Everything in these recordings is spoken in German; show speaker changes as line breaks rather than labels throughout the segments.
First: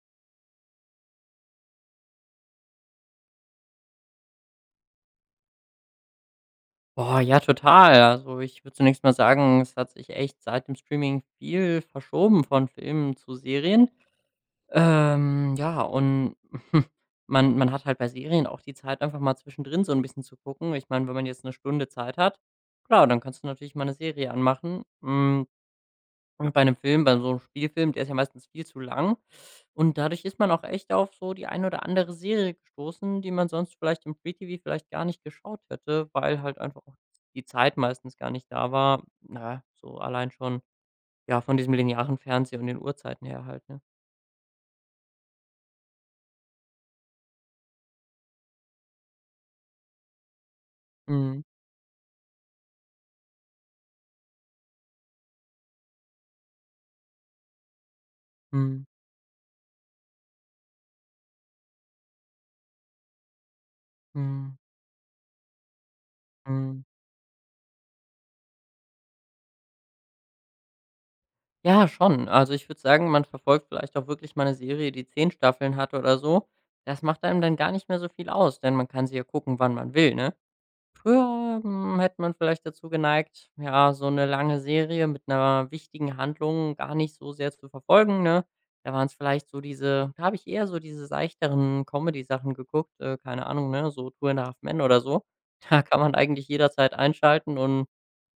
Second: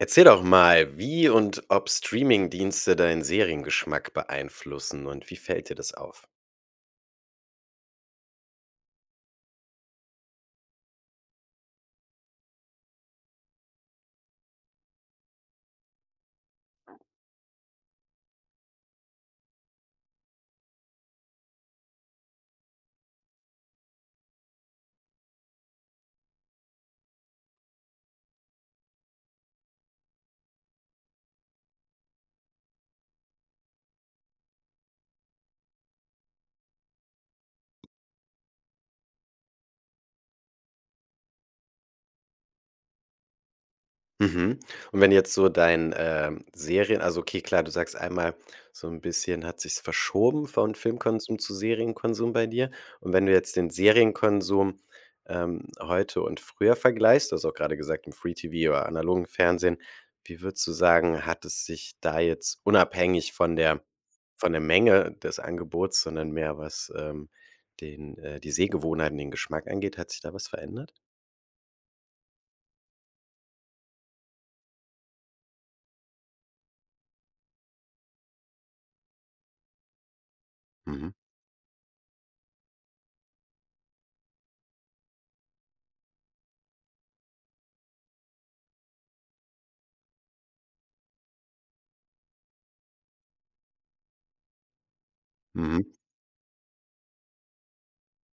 Erzähl doch mal, wie und ob Streamingdienste deinen Seriengeschmack beeinflussen und wie fällt dir das auf?
Boah, ja, total. Also, ich würde zunächst mal sagen, es hat sich echt seit dem Streaming viel verschoben von Filmen zu Serien. Ja, und man hat halt bei Serien auch die Zeit, einfach mal zwischendrin so ein bisschen zu gucken. Ich meine, wenn man jetzt eine Stunde Zeit hat, klar, dann kannst du natürlich mal eine Serie anmachen. Und bei einem Film bei so einem Spielfilm, der ist ja meistens viel zu lang. Und dadurch ist man auch echt auf so die ein oder andere Serie gestoßen, die man sonst vielleicht im Free TV vielleicht gar nicht geschaut hätte, weil halt einfach auch die Zeit meistens gar nicht da war. Na, so allein schon, ja, von diesem linearen Fernsehen und den Uhrzeiten her halt, ne?
Mhm. Und wenn jetzt so dein, Serien also okay, klar, du sagst einmal, so ein bisschen hat sich's verschoben von Filmkonsum
Mhm.
zu Serienkonsum bei dir. Und wenn du jetzt den Serienkonsum, heute und früher vergleichst, du hast auch gerade gesagt, im Free-TV
Mhm.
oder analogen Fernsehen, wie würdest du sagen, hat es sich da jetzt unabhängig von
Mhm.
der Menge des Angebots, sondern mehr
Mhm.
was, den die Sehgewohnheiten, den Geschmack angeht, hat sich da was verändert?
Ja, schon. Also, ich würde sagen, man verfolgt vielleicht auch wirklich mal 'ne Serie, die 10 Staffeln hat oder so. Das macht einem dann gar nicht mehr so viel aus, denn man kann sie ja gucken, wann man will, ne?
Mhm,
Früher, hätte man vielleicht dazu geneigt, ja, so eine lange Serie mit einer wichtigen Handlung gar nicht so sehr zu verfolgen, ne? Da waren es vielleicht so diese da habe ich eher so diese seichteren Comedy-Sachen geguckt, keine Ahnung, ne, so „Two and a Half Men" oder so. Da
mhm.
kann man eigentlich jederzeit einschalten und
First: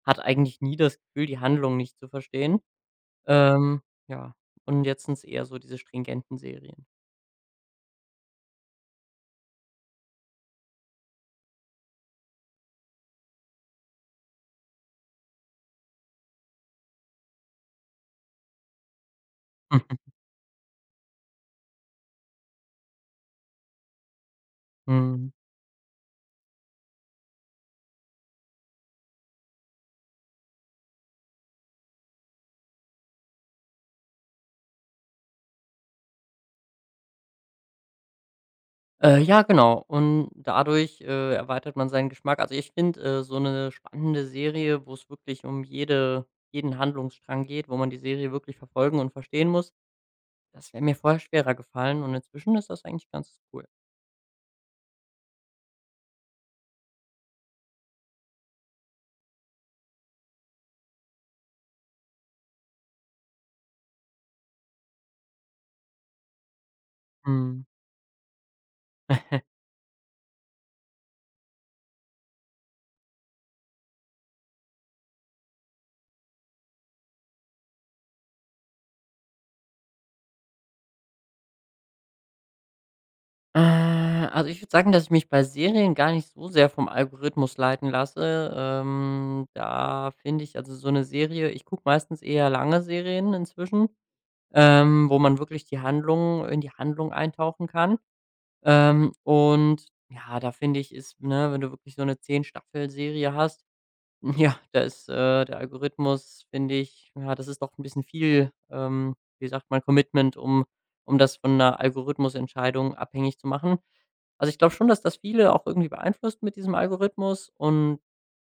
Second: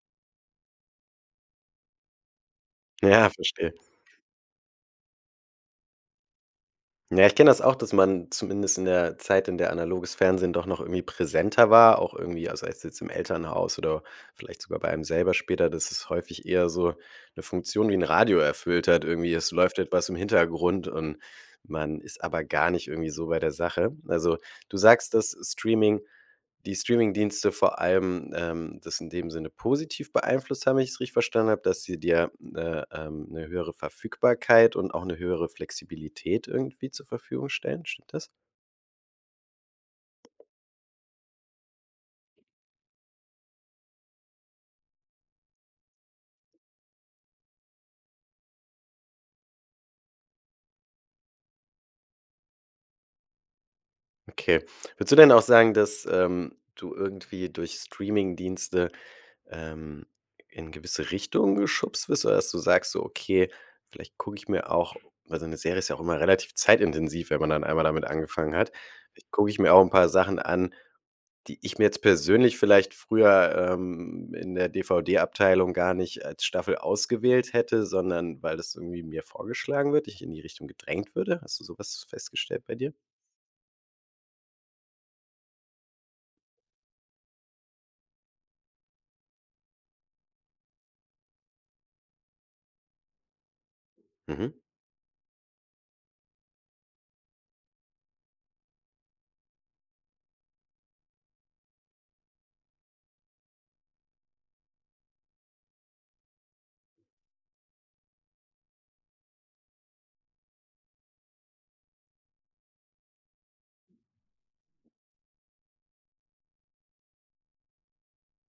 hat eigentlich nie das Gefühl, die Handlung nicht zu verstehen.
Ja, verstehe.
Ähm, ja, und jetzt sind es eher so diese stringenten Serien.
Ja, ich kenne das auch, dass man zumindest in der Zeit, in der analoges Fernsehen doch noch irgendwie präsenter war, auch irgendwie, also als jetzt im Elternhaus oder vielleicht sogar bei einem selber später, dass es häufig eher so eine Funktion wie ein Radio erfüllt hat. Irgendwie, es läuft etwas
Mhm.
im Hintergrund und man ist aber gar nicht irgendwie so bei der Sache. Also, du sagst,
Mhm.
dass Streaming die Streamingdienste vor allem, das in dem Sinne positiv beeinflusst haben, wenn ich es richtig verstanden habe, dass sie dir eine 'ne höhere Verfügbarkeit und auch eine höhere Flexibilität irgendwie zur Verfügung stellen. Stimmt das?
Ja, genau. Und dadurch, erweitert man seinen Geschmack. Also, ich finde, so eine spannende Serie, wo es wirklich um jeden Handlungsstrang geht, wo man die Serie wirklich verfolgen und verstehen muss, das wäre mir vorher schwerer gefallen und inzwischen ist das eigentlich ganz cool.
Okay. Würdest du denn auch sagen, dass, du irgendwie durch Streamingdienste, ähm, in gewisse Richtungen geschubst wirst oder dass du sagst so: „Okay, vielleicht gucke ich mir auch“, weil so 'ne Serie ist ja auch immer relativ zeitintensiv, wenn man dann
Mhm.
einmal damit angefangen hat. „Vielleicht gucke ich mir auch ein paar Sachen an, die ich mir jetzt persönlich vielleicht früher, in der DVD-Abteilung gar nicht als Staffel ausgewählt hätte, sondern weil das irgendwie mir vorgeschlagen wird, ich in die Richtung gedrängt würde.“ Hast du sowas festgestellt bei dir?
Äh, also, ich würde sagen, dass ich mich bei Serien gar nicht so sehr vom Algorithmus leiten lasse. Da finde ich, also, so eine Serie ich gucke meistens eher lange Serien inzwischen,
Mhm,
wo man wirklich die Handlung in die Handlung eintauchen kann. Und ja, da finde ich, ist, ne, wenn du wirklich so eine zehn Staffel-Serie hast, ja, da ist, der Algorithmus, finde ich ja, das ist doch ein bisschen viel, wie sagt man, Commitment, um das von einer Algorithmusentscheidung abhängig zu machen. Also, ich glaube schon, dass das viele auch irgendwie beeinflusst mit diesem Algorithmus und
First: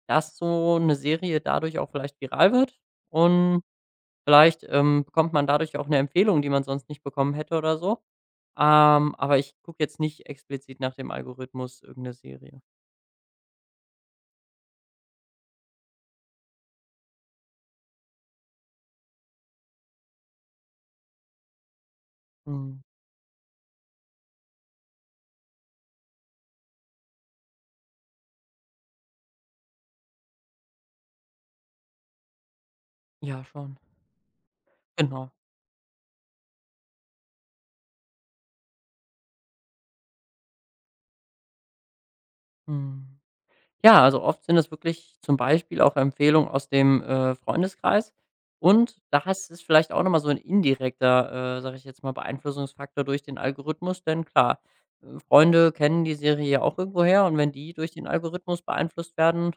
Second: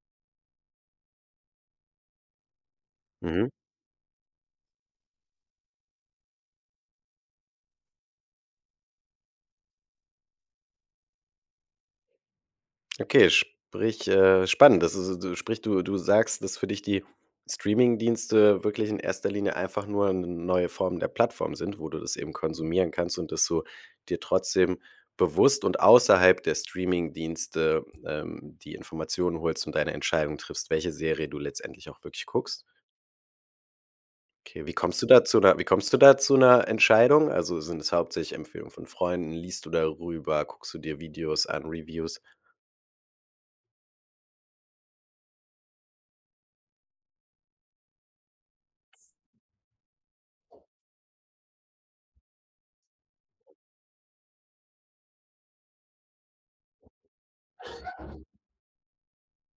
dass so eine Serie dadurch auch vielleicht viral wird
mhm.
und vielleicht bekommt man dadurch ja auch eine Empfehlung, die man sonst nicht bekommen hätte oder so. Aber ich gucke jetzt nicht explizit nach dem Algorithmus irgendeine Serie.
Okay, sprich, spannend. Das ist du sprich, Du sagst, dass für dich die Streaming-Dienste wirklich in erster Linie einfach nur eine neue Form der Plattform sind, wo du das eben
Mhm.
konsumieren kannst und dass du dir trotzdem bewusst und außerhalb der Streamingdienste, die Informationen holst und deine Entscheidung triffst, welche Serie du letztendlich auch wirklich guckst.
Ja, schon.
Okay,
Genau.
wie kommst du da zu 'ner Entscheidung? Also, sind es hauptsächlich Empfehlungen von Freunden? Liest du darüber? Guckst du dir Videos an, Reviews?
Mhm. Ja, also oft sind es wirklich zum Beispiel auch Empfehlungen aus dem, Freundeskreis. Und das ist vielleicht auch nochmal so ein indirekter, sage ich jetzt mal, Beeinflussungsfaktor durch den Algorithmus, denn klar, Freunde kennen die Serie ja auch irgendwoher und wenn die durch den Algorithmus beeinflusst werden.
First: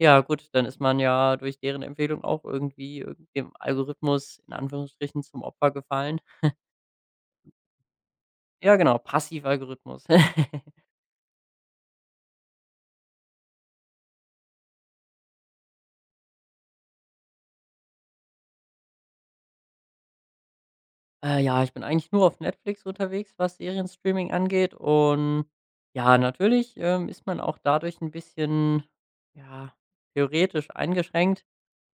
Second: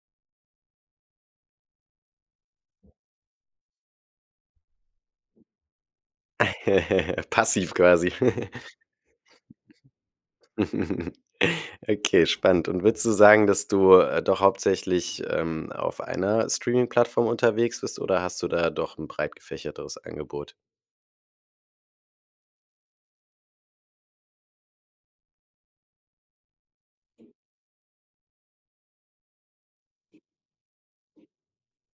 Ja gut, dann ist man ja durch deren Empfehlung auch irgendwie irgend dem Algorithmus in Anführungsstrichen zum Opfer gefallen.
Passiv quasi.
Ja genau, Passivalgorithmus.
Okay, spannend. Und würdest du sagen, dass du, doch hauptsächlich, auf einer Streaming-Plattform unterwegs bist oder hast du da doch ein breit gefächerteres Angebot?
Ja, ich bin eigentlich nur auf Netflix unterwegs, was Serienstreaming angeht. Und ja, natürlich, ist man auch dadurch ein bisschen, ja, theoretisch eingeschränkt,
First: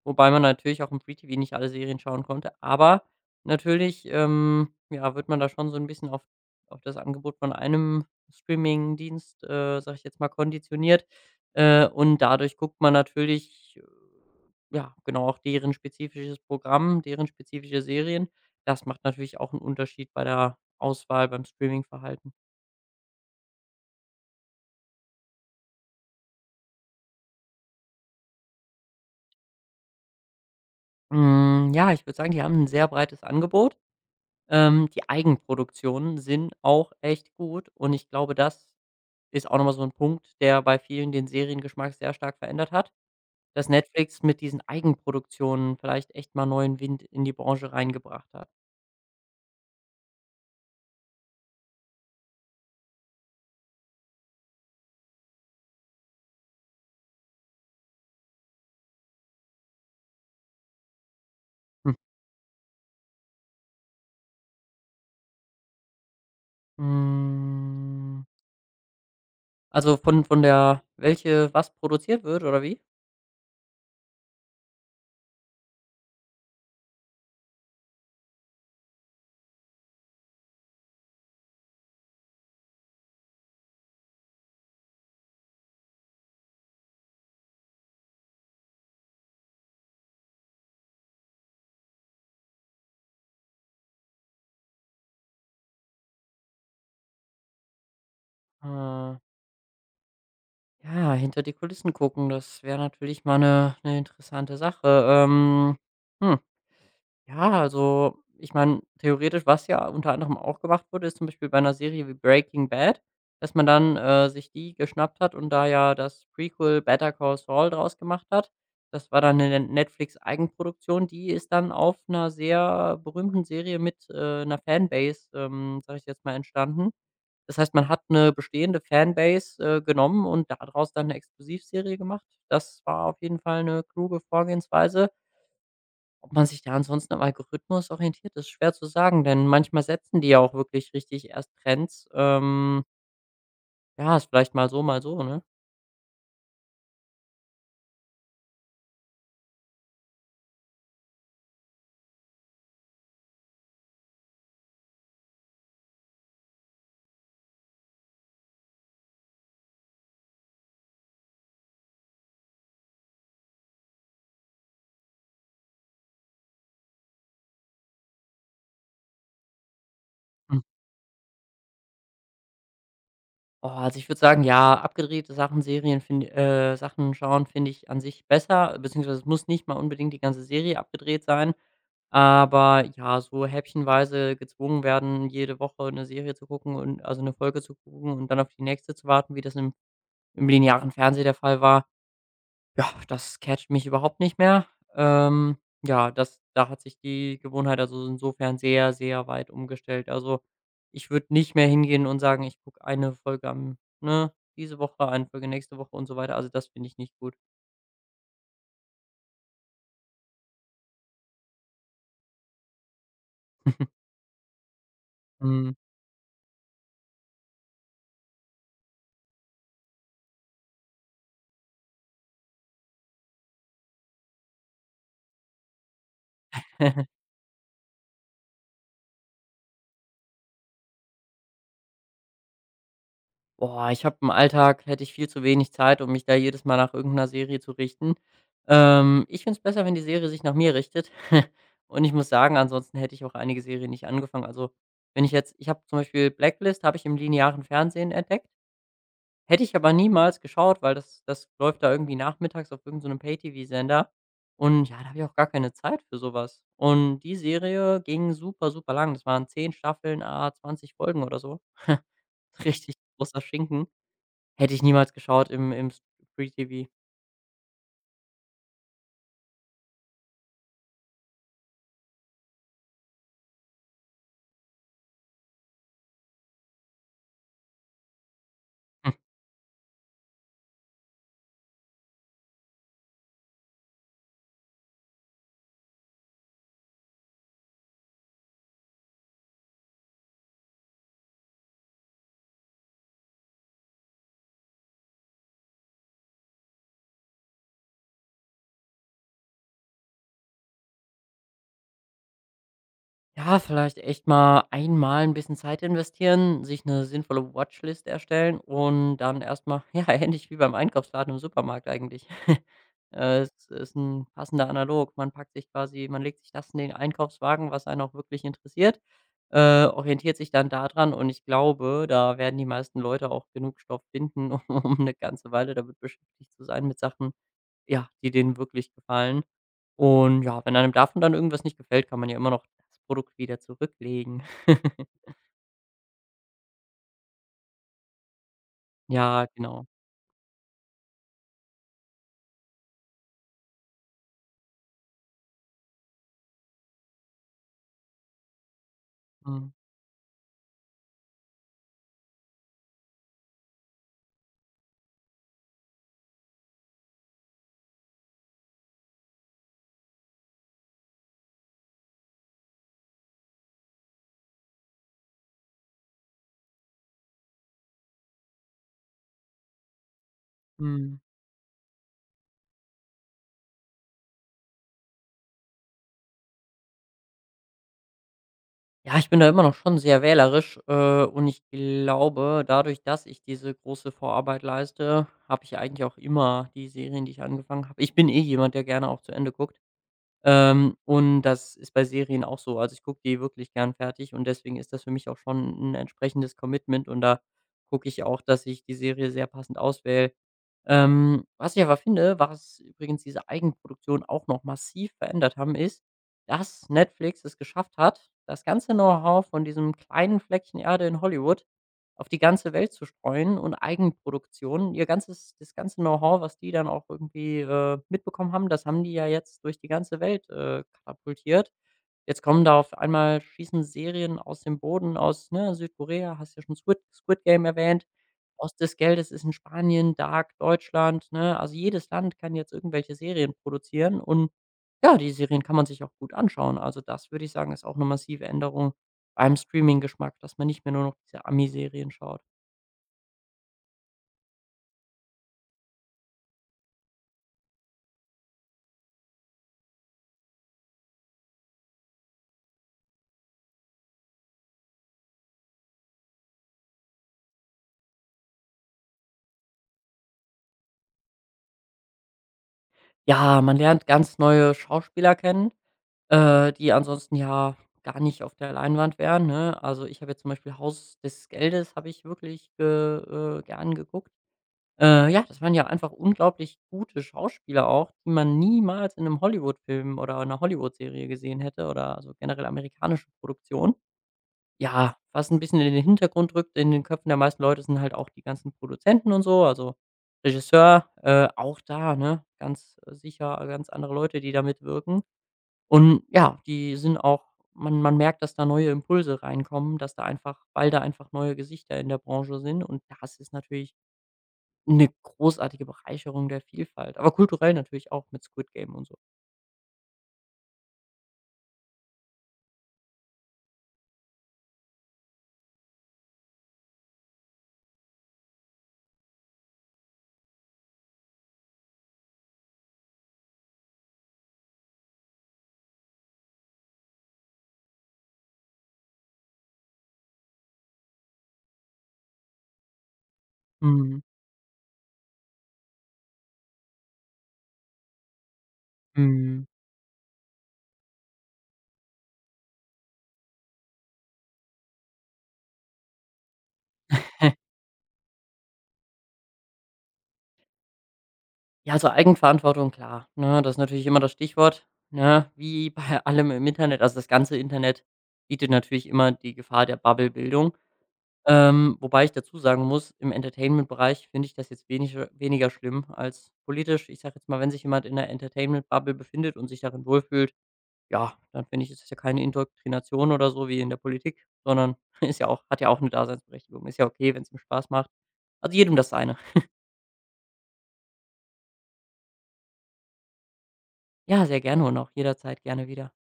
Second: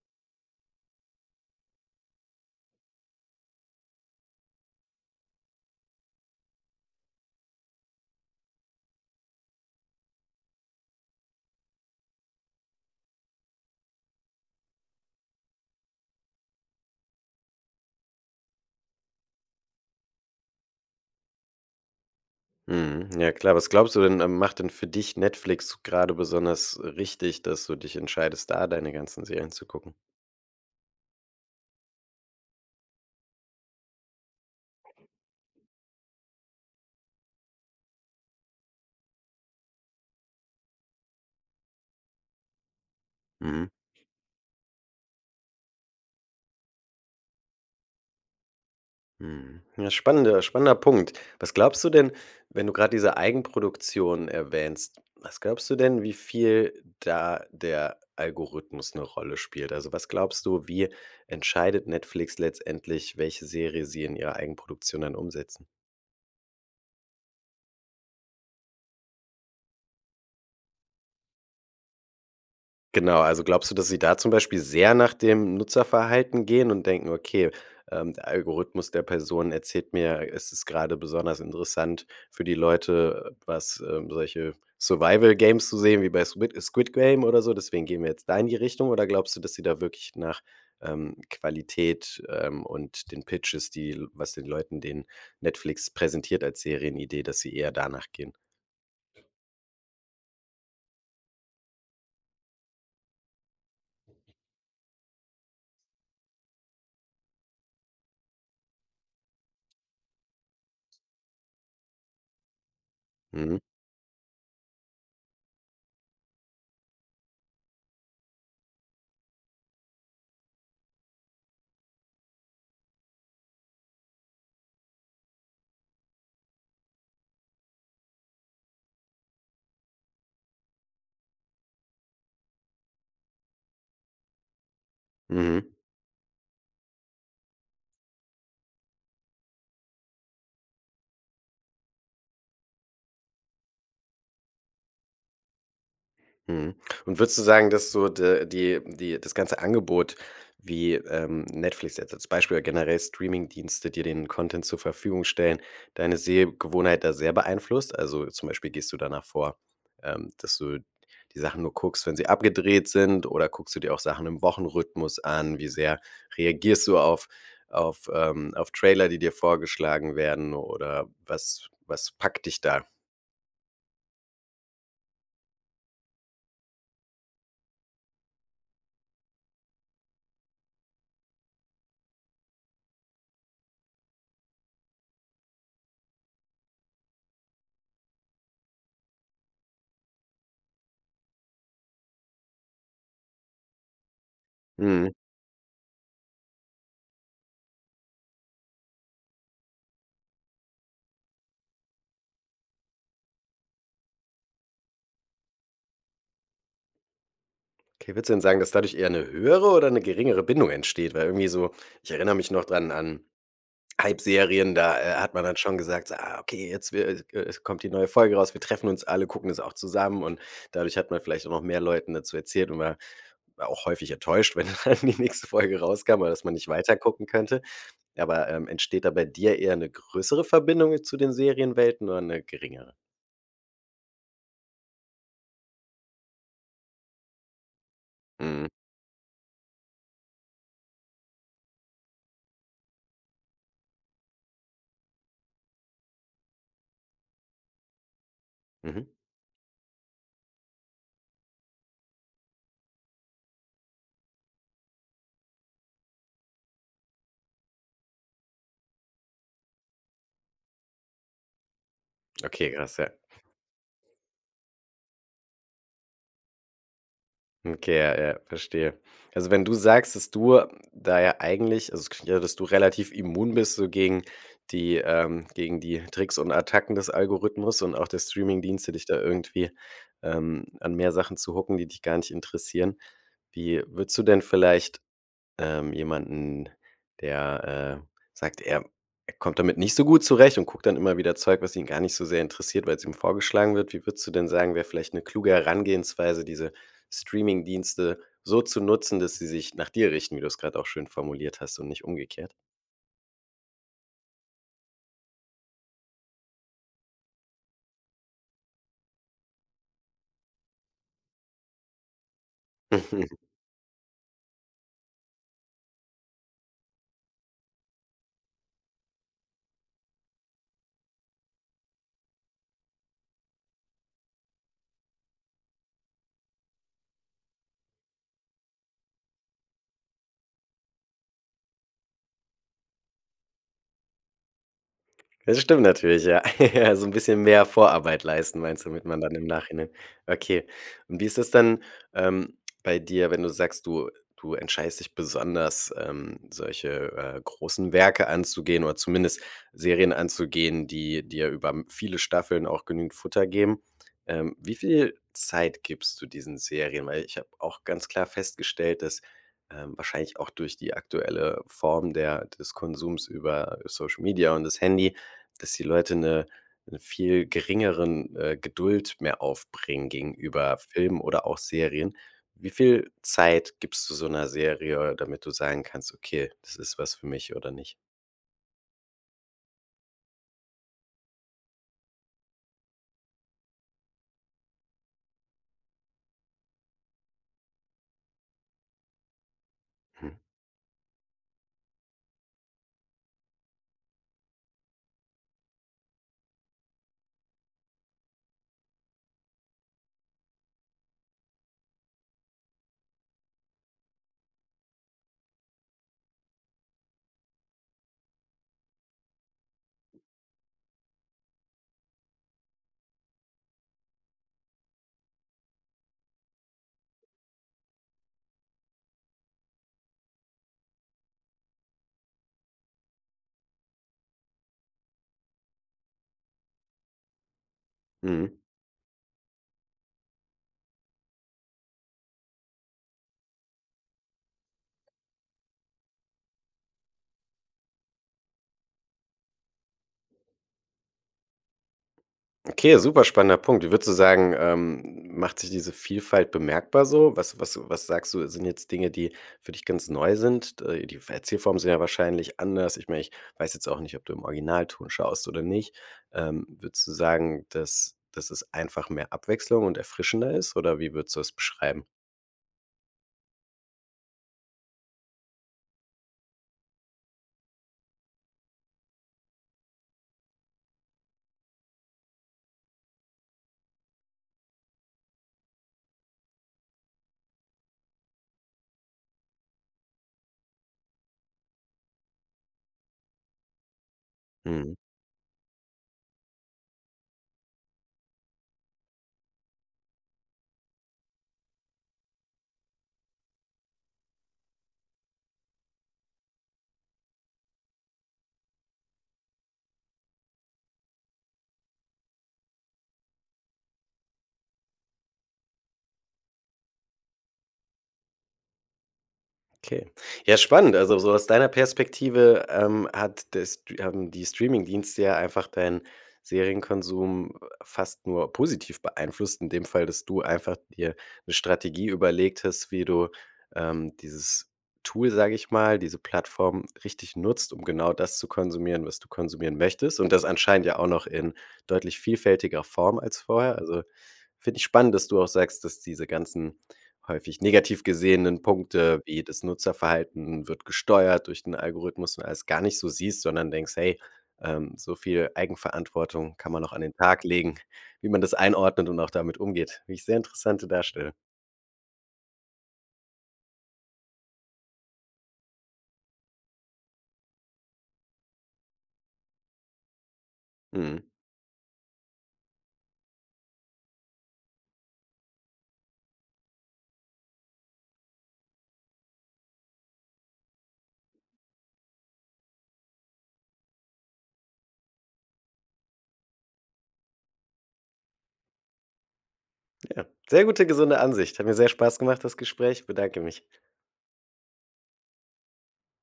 wobei man natürlich auch im Free TV nicht alle Serien schauen konnte. Aber natürlich, ja, wird man da schon so ein bisschen auf das Angebot von einem Streamingdienst, sage ich jetzt mal, konditioniert. Und dadurch guckt man natürlich, ja, genau, auch deren spezifisches Programm, deren spezifische Serien. Das macht natürlich auch einen Unterschied bei der Auswahl, beim Streamingverhalten.
Mhm, ja klar. Was glaubst du denn, macht denn für dich Netflix gerade besonders richtig, dass du dich entscheidest, da deine ganzen Serien zu gucken?
Hm, ja, ich würde sagen, die haben ein sehr breites Angebot. Die Eigenproduktionen sind auch echt gut und ich glaube, das ist auch nochmal so ein Punkt, der bei vielen den Seriengeschmack sehr stark verändert hat,
Mhm.
dass Netflix mit diesen Eigenproduktionen vielleicht echt mal neuen Wind in die Branche reingebracht hat.
Mhm. Ja, spannender Punkt. Was glaubst du denn, wenn du gerade diese Eigenproduktion erwähnst, was glaubst du denn, wie viel da der Algorithmus eine Rolle spielt? Also, was glaubst du, wie entscheidet
Hm.
Netflix letztendlich, welche Serie sie in ihrer Eigenproduktion dann umsetzen?
Hm, also, von der welche was produziert wird oder wie?
Genau, also glaubst du, dass sie da zum Beispiel sehr nach dem Nutzerverhalten gehen und denken: „Okay, der Algorithmus der Person erzählt mir, es ist gerade besonders interessant für die Leute, was, solche Survival Games zu sehen wie bei Squid Game oder so, deswegen gehen wir jetzt da in die Richtung.“ Oder glaubst du, dass sie da wirklich nach, Qualität, und den Pitches, die was den Leuten den Netflix präsentiert als Serienidee, dass sie eher danach gehen?
Äh. Ja, hinter die Kulissen gucken, das wäre natürlich mal eine interessante Sache. Hm, ja, also, ich meine, theoretisch, was ja unter anderem auch gemacht wurde, ist zum Beispiel bei einer Serie wie Breaking Bad, dass
Mhm,
man dann, sich die geschnappt hat und da ja das Prequel Better Call Saul draus gemacht hat. Das war dann eine Netflix-Eigenproduktion, die ist dann auf einer sehr berühmten Serie mit, 'ner Fanbase, sage ich jetzt mal, entstanden. Das heißt, man hat 'ne bestehende Fanbase, genommen und daraus dann 'ne Exklusivserie gemacht. Das war auf jeden Fall 'ne kluge Vorgehensweise.
mhm.
Ob man sich da ansonsten am Algorithmus orientiert, ist schwer zu sagen, denn manchmal setzen die ja auch wirklich richtig erst Trends. Ja, ist vielleicht mal so, ne?
Mhm. Und würdest du sagen, dass so de die die das ganze Angebot wie, Netflix jetzt als Beispiel oder generell Streamingdienste, die den Content zur Verfügung stellen, deine Sehgewohnheit da sehr beeinflusst? Also, zum Beispiel gehst du danach vor, dass du die Sachen nur guckst, wenn sie abgedreht sind, oder guckst du dir auch Sachen im Wochenrhythmus an? Wie sehr reagierst du auf auf Trailer, die dir vorgeschlagen werden,
Hm.
oder was packt dich da?
Oh, also, ich würde sagen, ja, abgedrehte Sachen, Serien finde Sachen schauen finde ich an sich besser, beziehungsweise es muss nicht mal unbedingt die ganze Serie abgedreht sein. Aber ja, so häppchenweise gezwungen werden, jede Woche eine Serie zu gucken und also eine Folge zu gucken und dann auf die nächste zu warten, wie das im linearen Fernsehen der Fall war, ja, das catcht mich überhaupt nicht mehr.
Mhm.
Ähm, ja, das da hat sich die Gewohnheit also insofern sehr, sehr weit umgestellt. Also, ich würde nicht mehr hingehen und sagen, ich gucke eine Folge am ne, diese Woche, eine Folge nächste Woche und so weiter. Also, das finde ich nicht gut.
Okay, würdest du denn sagen, dass dadurch eher eine höhere oder eine geringere Bindung entsteht? Weil irgendwie so ich erinnere mich noch dran an Hype-Serien, da, hat man dann
Mhm.
schon gesagt: „So, ah, okay, jetzt wir es kommt die neue Folge raus, wir treffen uns alle, gucken das auch zusammen.“ Und dadurch hat man vielleicht auch noch mehr Leuten dazu erzählt und war auch häufig enttäuscht, wenn dann die nächste Folge rauskam oder dass man nicht weiter gucken könnte. Aber, entsteht da bei dir eher eine größere Verbindung zu den Serienwelten oder eine geringere?
Boah, ich habe im Alltag hätte ich viel zu wenig Zeit, um mich da jedes Mal nach irgendeiner Serie zu richten.
Mhm.
Ich finde es besser, wenn die Serie sich nach mir richtet. Und ich muss sagen, ansonsten hätte ich auch einige Serien nicht angefangen. Also, wenn ich jetzt ich habe zum Beispiel Blacklist habe ich im linearen Fernsehen entdeckt,
Mhm.
hätte ich aber niemals geschaut, weil das läuft da irgendwie nachmittags auf irgendeinem so 'nem Pay-TV-Sender. Und ja, da habe ich auch gar keine Zeit für sowas. Und die Serie ging super, super lang. Das waren 10 Staffeln, 20 Folgen oder so.
Okay,
Richtig
krass, ja.
großer Schinken. Hätte ich niemals geschaut im Free-TV.
Okay, ja, ja, verstehe. Also, wenn du sagst, dass du da ja eigentlich also, es klingt ja, dass du relativ immun bist so gegen die Tricks und Attacken des Algorithmus und auch der Streamingdienste, dich da irgendwie, an mehr Sachen zu hocken, die dich gar nicht interessieren. Wie würdest du denn vielleicht jemanden, der, sagt, er kommt damit nicht so gut zurecht und guckt dann immer wieder Zeug, was ihn gar nicht so sehr interessiert, weil es ihm vorgeschlagen wird. Wie würdest du denn sagen, wäre vielleicht eine kluge Herangehensweise, diese Streaming-Dienste so zu nutzen, dass sie sich nach dir richten, wie du es gerade auch schön formuliert hast und nicht umgekehrt?
Ja, vielleicht echt mal einmal ein bisschen Zeit investieren, sich eine sinnvolle Watchlist erstellen und dann erstmal ja, ähnlich wie beim Einkaufsladen im Supermarkt eigentlich. Es ist ein passender Analog. Man legt sich das in den Einkaufswagen, was einen auch wirklich interessiert, orientiert sich dann daran und ich glaube, da werden die meisten Leute auch genug Stoff finden, um eine ganze Weile damit beschäftigt zu sein mit Sachen, ja, die denen wirklich gefallen. Und ja, wenn einem davon dann irgendwas nicht gefällt, kann man ja immer noch das Produkt wieder zurücklegen.
Das stimmt natürlich, ja. Ja, so ein bisschen mehr Vorarbeit leisten, meinst du, damit man dann im
Ja, genau.
Nachhinein okay. Und wie ist das dann, ähm, bei dir, wenn du sagst, du entscheidest dich besonders, solche, großen Werke anzugehen oder zumindest
Mhm.
Serien anzugehen, die dir über m viele Staffeln auch genügend Futter geben. Wie viel Zeit gibst du diesen Serien? Weil ich habe auch ganz klar festgestellt, dass, wahrscheinlich auch durch die aktuelle Form der des Konsums über Social Media und das Handy, dass die Leute eine 'ne viel geringeren, Geduld mehr aufbringen gegenüber
Mhm.
Filmen oder auch Serien. Wie viel Zeit gibst du so einer Serie, damit du sagen kannst: „Okay, das ist was für mich oder nicht?“
Ja, ich bin da immer noch schon sehr wählerisch, und ich glaube, dadurch, dass ich diese große Vorarbeit leiste, habe ich eigentlich auch immer die Serien, die ich angefangen habe. Ich bin eh jemand, der gerne auch zu Ende guckt.
Mhm.
Und das ist bei Serien auch so. Also, ich gucke die wirklich gern fertig und deswegen ist das für mich auch schon ein entsprechendes Commitment und da gucke ich auch, dass ich die Serie sehr passend auswähle. Was ich aber finde, was übrigens diese Eigenproduktion auch noch massiv verändert haben, ist, dass Netflix es geschafft hat, das ganze Know-how von diesem kleinen Fleckchen Erde in Hollywood auf die ganze Welt zu streuen und Eigenproduktionen. Ihr ganzes Das ganze Know-how, was die dann auch irgendwie, mitbekommen haben, das haben die ja jetzt durch die ganze Welt, katapultiert. Jetzt kommen da auf einmal schießen Serien aus dem Boden aus, ne, Südkorea, hast ja schon Squid Game erwähnt.
Mhm.
Aus des Geldes ist in Spanien, Dark, Deutschland, ne? Also, jedes Land kann jetzt irgendwelche Serien produzieren und ja, die Serien kann man sich auch gut anschauen. Also, das würde ich sagen, ist auch eine massive Änderung, beim Streaming-Geschmack, dass man nicht mehr nur noch diese Ami-Serien schaut.
Okay, super spannender Punkt. Wie würdest du sagen, macht sich diese Vielfalt bemerkbar so? Was sagst du, sind jetzt Dinge, die für dich ganz neu sind? Die Erzählformen sind ja wahrscheinlich anders. Ich meine, ich weiß jetzt auch nicht, ob du im Originalton schaust oder nicht. Würdest du sagen, dass es einfach mehr Abwechslung und erfrischender ist oder wie würdest du es beschreiben?
Ja, man lernt ganz neue Schauspieler kennen, die ansonsten ja gar nicht auf der Leinwand wären, ne? Also, ich habe jetzt zum Beispiel „Haus des Geldes" habe ich wirklich ge gern geguckt. Ja, das waren ja einfach unglaublich gute Schauspieler auch, die man niemals in einem Hollywood-Film oder einer Hollywood-Serie gesehen hätte oder also generell amerikanische Produktion.
Mhm.
Ja, was ein bisschen in den Hintergrund rückt in den Köpfen der meisten Leute, sind halt auch die ganzen Produzenten und so, also Regisseur, auch da, ne, ganz sicher ganz andere Leute, die da mitwirken. Und ja, die sind auch. Man merkt, dass da neue Impulse reinkommen, dass da einfach weil da einfach neue Gesichter in der Branche sind und das ist natürlich eine großartige Bereicherung der Vielfalt, aber kulturell natürlich auch mit Squid Game und so.
Okay. Ja, spannend. Also, so aus deiner Perspektive, hat das haben die Streamingdienste ja einfach deinen Serienkonsum fast nur positiv beeinflusst, in dem Fall, dass du einfach dir eine Strategie überlegt hast, wie du, dieses Tool, sage ich mal, diese Plattform richtig nutzt, um genau das zu konsumieren, was du konsumieren möchtest und das anscheinend ja auch noch in deutlich vielfältiger Form als vorher. Also,
Mhm,
finde ich spannend, dass du auch sagst, dass diese ganzen häufig negativ gesehenen Punkte, wie das
mhm.
Nutzerverhalten wird gesteuert durch den Algorithmus und alles gar nicht so siehst, sondern denkst: „Hey, so viel Eigenverantwortung kann man noch an den Tag legen“, wie man das einordnet und auch damit umgeht, wie ich sehr interessante darstelle.
Ja, also Eigenverantwortung, klar, ne? Das ist natürlich immer das Stichwort, ne? Wie bei allem im Internet. Also das ganze Internet bietet natürlich immer die Gefahr der Bubblebildung.
Mhm.
Wobei ich dazu sagen muss, im Entertainment-Bereich finde ich das jetzt weniger schlimm als politisch. Ich sage jetzt mal, wenn sich jemand in 'ner Entertainment-Bubble befindet und sich darin wohlfühlt, ja, dann finde ich, ist das ja keine Indoktrination oder so wie in der Politik, sondern ist ja auch hat ja auch 'ne Daseinsberechtigung. Ist ja okay, wenn es ihm Spaß macht. Also jedem das Seine.
Ja, sehr gute, gesunde Ansicht. Hat mir sehr Spaß gemacht, das Gespräch. Bedanke mich.
Ja, sehr gerne und auch jederzeit gerne wieder.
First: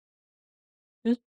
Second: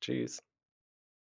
Tschüss.
Tschüss.